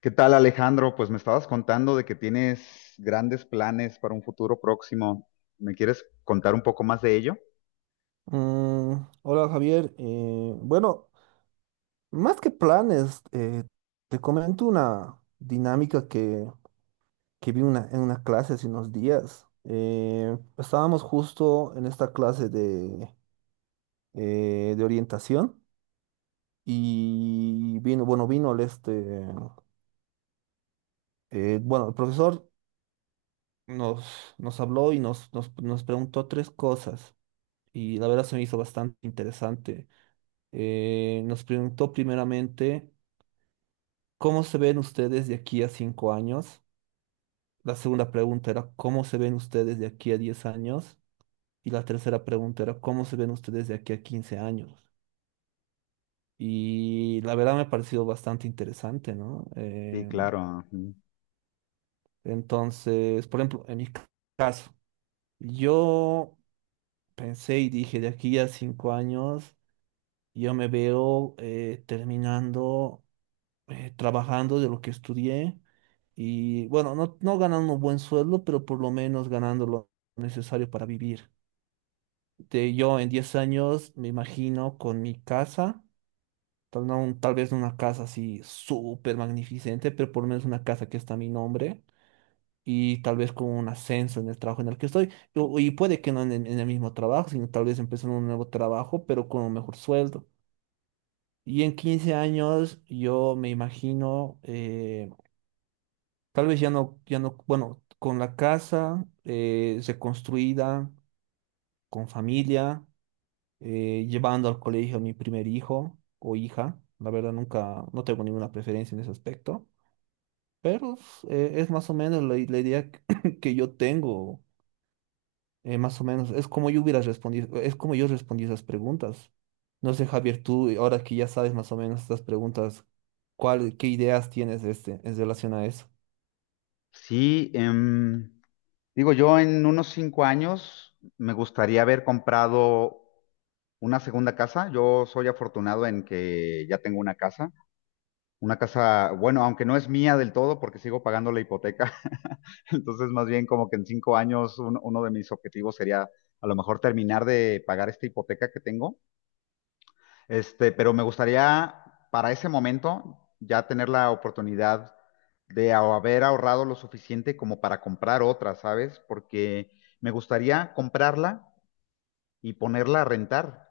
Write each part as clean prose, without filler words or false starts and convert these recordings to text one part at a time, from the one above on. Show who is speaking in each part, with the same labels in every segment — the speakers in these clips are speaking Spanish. Speaker 1: ¿Qué tal, Alejandro? Pues me estabas contando de que tienes grandes planes para un futuro próximo. ¿Me quieres contar un poco más de ello?
Speaker 2: Mm, Hola, Javier. Bueno, más que planes, te comento una dinámica que vi en una clase hace unos días. Estábamos justo en esta clase de orientación, y vino, bueno, vino bueno, el profesor nos habló y nos preguntó tres cosas, y la verdad se me hizo bastante interesante. Nos preguntó primeramente: ¿Cómo se ven ustedes de aquí a 5 años? La segunda pregunta era: ¿cómo se ven ustedes de aquí a 10 años? Y la tercera pregunta era: ¿cómo se ven ustedes de aquí a 15 años? Y la verdad me ha parecido bastante interesante, ¿no?
Speaker 1: Sí, claro, ujú.
Speaker 2: Entonces, por ejemplo, en mi caso, yo pensé y dije: de aquí a 5 años yo me veo terminando, trabajando de lo que estudié, y bueno, no, no ganando un buen sueldo, pero por lo menos ganando lo necesario para vivir. Yo en 10 años me imagino con mi casa, tal vez no una casa así súper magnificente, pero por lo menos una casa que está a mi nombre. Y tal vez con un ascenso en el trabajo en el que estoy. Y puede que no en el mismo trabajo, sino tal vez empezando un nuevo trabajo, pero con un mejor sueldo. Y en 15 años yo me imagino tal vez ya no, ya no, bueno, con la casa reconstruida, con familia, llevando al colegio a mi primer hijo o hija. La verdad, nunca, no tengo ninguna preferencia en ese aspecto, pero es más o menos la idea que, que yo tengo, más o menos. Es como yo hubiera respondido, es como yo respondí esas preguntas. No sé, Javier, tú, ahora que ya sabes más o menos estas preguntas, qué ideas tienes en relación a eso?
Speaker 1: Sí, digo, yo en unos cinco años me gustaría haber comprado una segunda casa. Yo soy afortunado en que ya tengo una casa. Una casa, bueno, aunque no es mía del todo porque sigo pagando la hipoteca. Entonces, más bien como que en cinco años uno de mis objetivos sería a lo mejor terminar de pagar esta hipoteca que tengo. Este, pero me gustaría para ese momento ya tener la oportunidad de haber ahorrado lo suficiente como para comprar otra, ¿sabes? Porque me gustaría comprarla y ponerla a rentar,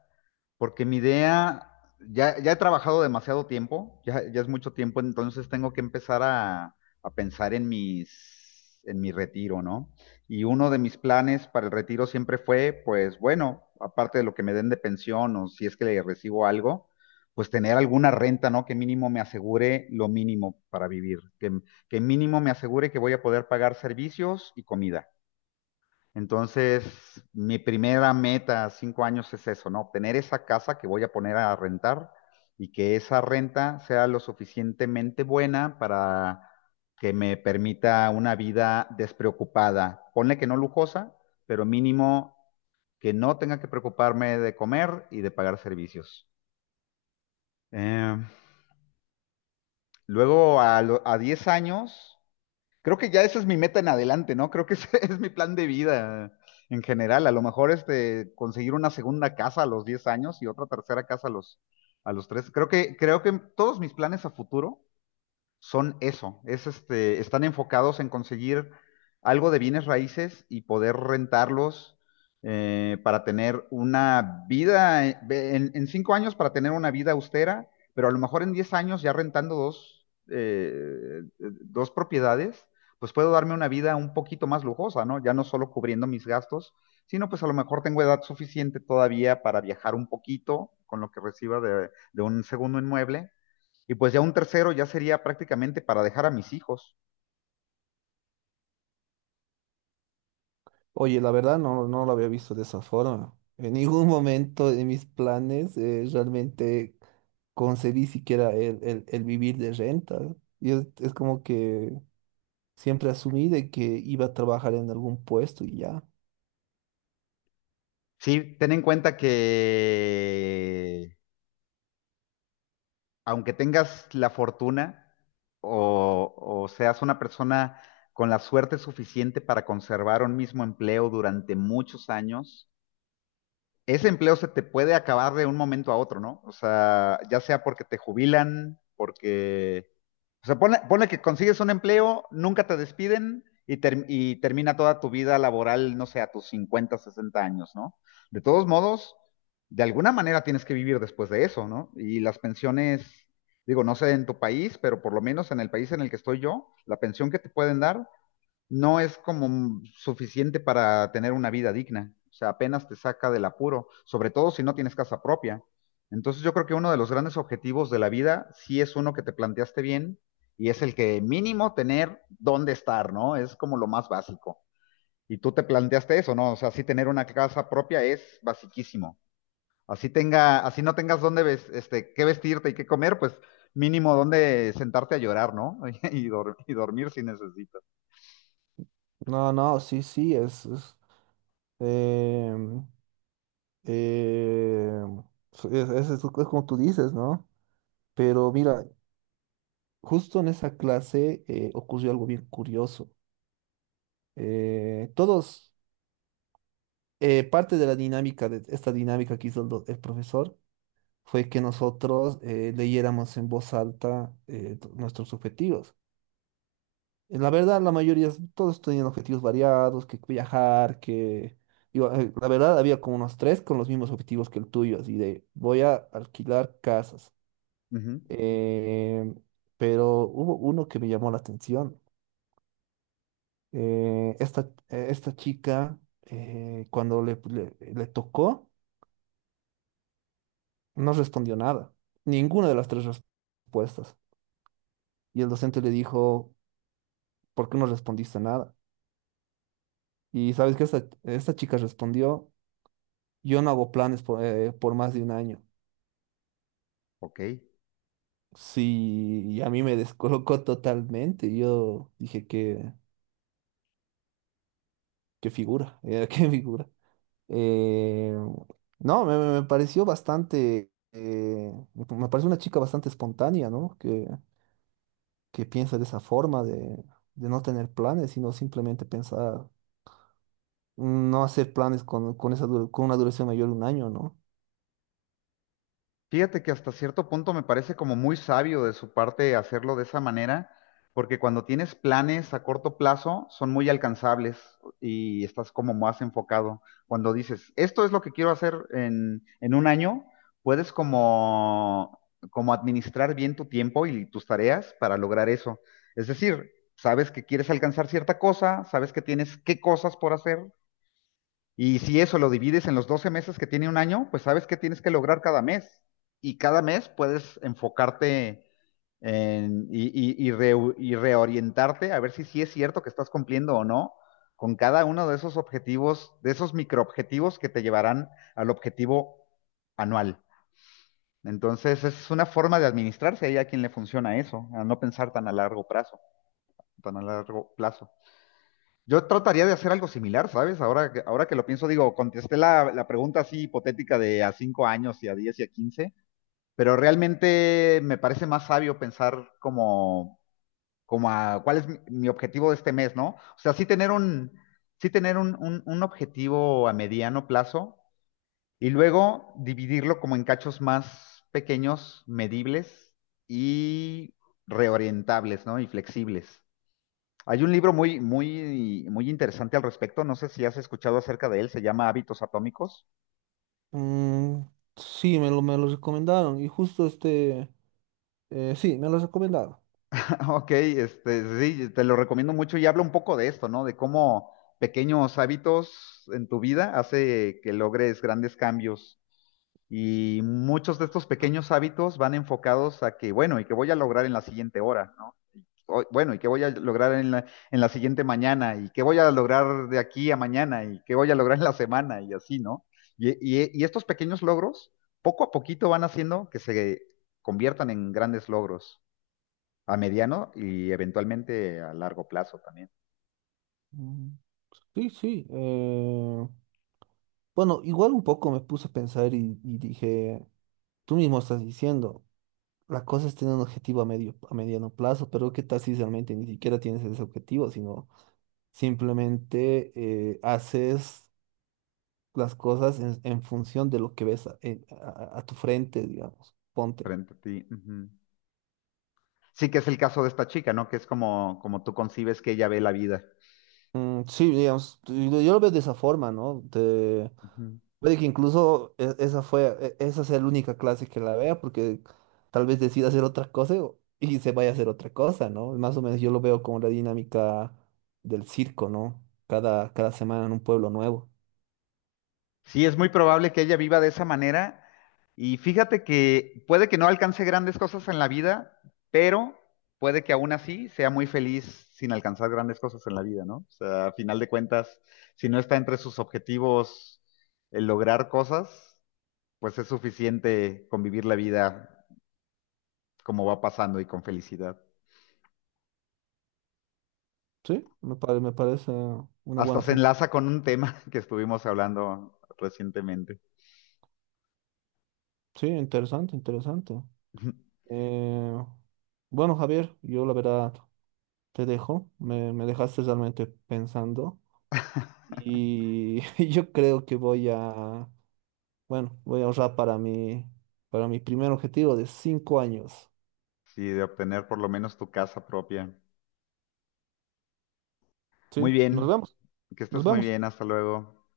Speaker 1: porque mi idea, ya he trabajado demasiado tiempo, ya es mucho tiempo, entonces tengo que empezar a pensar en en mi retiro, ¿no? Y uno de mis planes para el retiro siempre fue, pues bueno, aparte de lo que me den de pensión o si es que le recibo algo, pues tener alguna renta, ¿no? Que mínimo me asegure lo mínimo para vivir, que mínimo me asegure que voy a poder pagar servicios y comida. Entonces, mi primera meta a cinco años es eso, ¿no? Obtener esa casa que voy a poner a rentar y que esa renta sea lo suficientemente buena para que me permita una vida despreocupada. Ponle que no lujosa, pero mínimo que no tenga que preocuparme de comer y de pagar servicios. Eh, Luego, a 10 años, creo que ya esa es mi meta en adelante, ¿no? Creo que ese es mi plan de vida en general. A lo mejor este, conseguir una segunda casa a los 10 años y otra tercera casa a los 13. Creo que todos mis planes a futuro son eso, es este, están enfocados en conseguir algo de bienes raíces y poder rentarlos para tener una vida, en cinco años, para tener una vida austera, pero a lo mejor en diez años ya rentando dos propiedades, pues puedo darme una vida un poquito más lujosa, ¿no? Ya no solo cubriendo mis gastos, sino pues a lo mejor tengo edad suficiente todavía para viajar un poquito con lo que reciba de un segundo inmueble, y pues ya un tercero ya sería prácticamente para dejar a mis hijos.
Speaker 2: Oye, la verdad no, no lo había visto de esa forma. En ningún momento de mis planes realmente concebí siquiera el vivir de renta. Y es como que siempre asumí de que iba a trabajar en algún puesto y ya.
Speaker 1: Sí, ten en cuenta que aunque tengas la fortuna o seas una persona con la suerte suficiente para conservar un mismo empleo durante muchos años, ese empleo se te puede acabar de un momento a otro, ¿no? O sea, ya sea porque te jubilan, porque... O sea, pone, pone que consigues un empleo, nunca te despiden y, y termina toda tu vida laboral, no sé, a tus 50, 60 años, ¿no? De todos modos, de alguna manera tienes que vivir después de eso, ¿no? Y las pensiones, digo, no sé en tu país, pero por lo menos en el país en el que estoy yo, la pensión que te pueden dar no es como suficiente para tener una vida digna. O sea, apenas te saca del apuro, sobre todo si no tienes casa propia. Entonces yo creo que uno de los grandes objetivos de la vida sí es uno que te planteaste bien y es el que mínimo tener dónde estar, ¿no? Es como lo más básico. Y tú te planteaste eso, ¿no? O sea, sí, tener una casa propia es basiquísimo. Así tenga, así no tengas dónde ves, este, qué vestirte y qué comer, pues mínimo dónde sentarte a llorar, ¿no? Y, y dormir si necesitas.
Speaker 2: No, no, sí, sí, es, em, em, es como tú dices, ¿no? Pero mira, justo en esa clase ocurrió algo bien curioso. Todos Parte de la dinámica, de esta dinámica que hizo el profesor, fue que nosotros leyéramos en voz alta nuestros objetivos. La verdad, la mayoría, todos tenían objetivos variados: que viajar, que... digo, la verdad, había como unos tres con los mismos objetivos que el tuyo, así de, voy a alquilar casas.
Speaker 1: Ujú.
Speaker 2: Eh, pero hubo uno que me llamó la atención. Eh, esta, Esta chica, cuando le tocó, no respondió nada, ninguna de las tres respuestas. Y el docente le dijo: ¿por qué no respondiste nada? Y sabes que esta chica respondió: yo no hago planes por más de un año.
Speaker 1: Ok.
Speaker 2: Sí, y a mí me descolocó totalmente. Yo dije: qué figura, qué figura. Eh, no, me pareció bastante, me pareció una chica bastante espontánea, ¿no? Que piensa de esa forma de, no tener planes, sino simplemente pensar. No hacer planes con una duración mayor de un año, ¿no?
Speaker 1: Fíjate que hasta cierto punto me parece como muy sabio de su parte hacerlo de esa manera, porque cuando tienes planes a corto plazo son muy alcanzables y estás como más enfocado. Cuando dices, esto es lo que quiero hacer en un año, puedes como, como administrar bien tu tiempo y tus tareas para lograr eso. Es decir, sabes que quieres alcanzar cierta cosa, sabes que tienes qué cosas por hacer y si eso lo divides en los 12 meses que tiene un año, pues sabes qué tienes que lograr cada mes. Y cada mes puedes enfocarte y reorientarte a ver si sí es cierto que estás cumpliendo o no con cada uno de esos objetivos, de esos microobjetivos que te llevarán al objetivo anual. Entonces, es una forma de administrarse y a quien le funciona eso, a no pensar tan a largo plazo, tan a largo plazo. Yo trataría de hacer algo similar, ¿sabes? Ahora que lo pienso, digo, contesté la pregunta así hipotética de a 5 años y a 10 y a 15, pero realmente me parece más sabio pensar como, como a cuál es mi objetivo de este mes, ¿no? O sea, sí tener un objetivo a mediano plazo y luego dividirlo como en cachos más pequeños, medibles y reorientables, ¿no? Y flexibles. Hay un libro muy interesante al respecto. No sé si has escuchado acerca de él. Se llama Hábitos Atómicos.
Speaker 2: Mm, sí, me lo recomendaron, y justo sí, me lo recomendaron.
Speaker 1: Ok, este, sí, te lo recomiendo mucho y habla un poco de esto, ¿no? De cómo pequeños hábitos en tu vida hace que logres grandes cambios. Y muchos de estos pequeños hábitos van enfocados a que, bueno, y que voy a lograr en la siguiente hora, ¿no? Bueno, ¿y qué voy a lograr en en la siguiente mañana? ¿Y qué voy a lograr de aquí a mañana? ¿Y qué voy a lograr en la semana? Y así, ¿no? Y estos pequeños logros, poco a poquito van haciendo que se conviertan en grandes logros a mediano y eventualmente a largo plazo también,
Speaker 2: Mm, sí, sí. Bueno, igual un poco me puse a pensar, y dije: tú mismo estás diciendo, la cosa es tener un objetivo a mediano plazo, pero ¿qué tal si realmente ni siquiera tienes ese objetivo, sino simplemente haces las cosas en función de lo que ves a, en- a- a tu frente, digamos. Ponte.
Speaker 1: frente a ti. Ujú. Sí que es el caso de esta chica, ¿no? Que es como, como tú concibes que ella ve la vida.
Speaker 2: Mm, sí, digamos, yo lo veo de esa forma, ¿no?
Speaker 1: Ujú.
Speaker 2: Puede que incluso esa sea la única clase que la vea, porque tal vez decida hacer otra cosa y se vaya a hacer otra cosa, ¿no? Más o menos yo lo veo como la dinámica del circo, ¿no? Cada semana en un pueblo nuevo.
Speaker 1: Sí, es muy probable que ella viva de esa manera. Y fíjate que puede que no alcance grandes cosas en la vida, pero puede que aún así sea muy feliz sin alcanzar grandes cosas en la vida, ¿no? O sea, a final de cuentas, si no está entre sus objetivos el lograr cosas, pues es suficiente convivir la vida como va pasando y con felicidad.
Speaker 2: Sí, me parece una
Speaker 1: Hasta
Speaker 2: buena
Speaker 1: se
Speaker 2: forma.
Speaker 1: enlaza con un tema que estuvimos hablando recientemente.
Speaker 2: Sí, interesante, interesante. Eh, bueno, Javier, yo la verdad te dejo. Me- dejaste realmente pensando. Y yo creo que voy a ahorrar para mi primer objetivo de 5 años.
Speaker 1: Sí, de obtener por lo menos tu casa propia.
Speaker 2: ¿Sí?
Speaker 1: Muy
Speaker 2: Nos
Speaker 1: bien,
Speaker 2: vemos,
Speaker 1: que
Speaker 2: nos
Speaker 1: estés muy
Speaker 2: vemos.
Speaker 1: bien, hasta luego.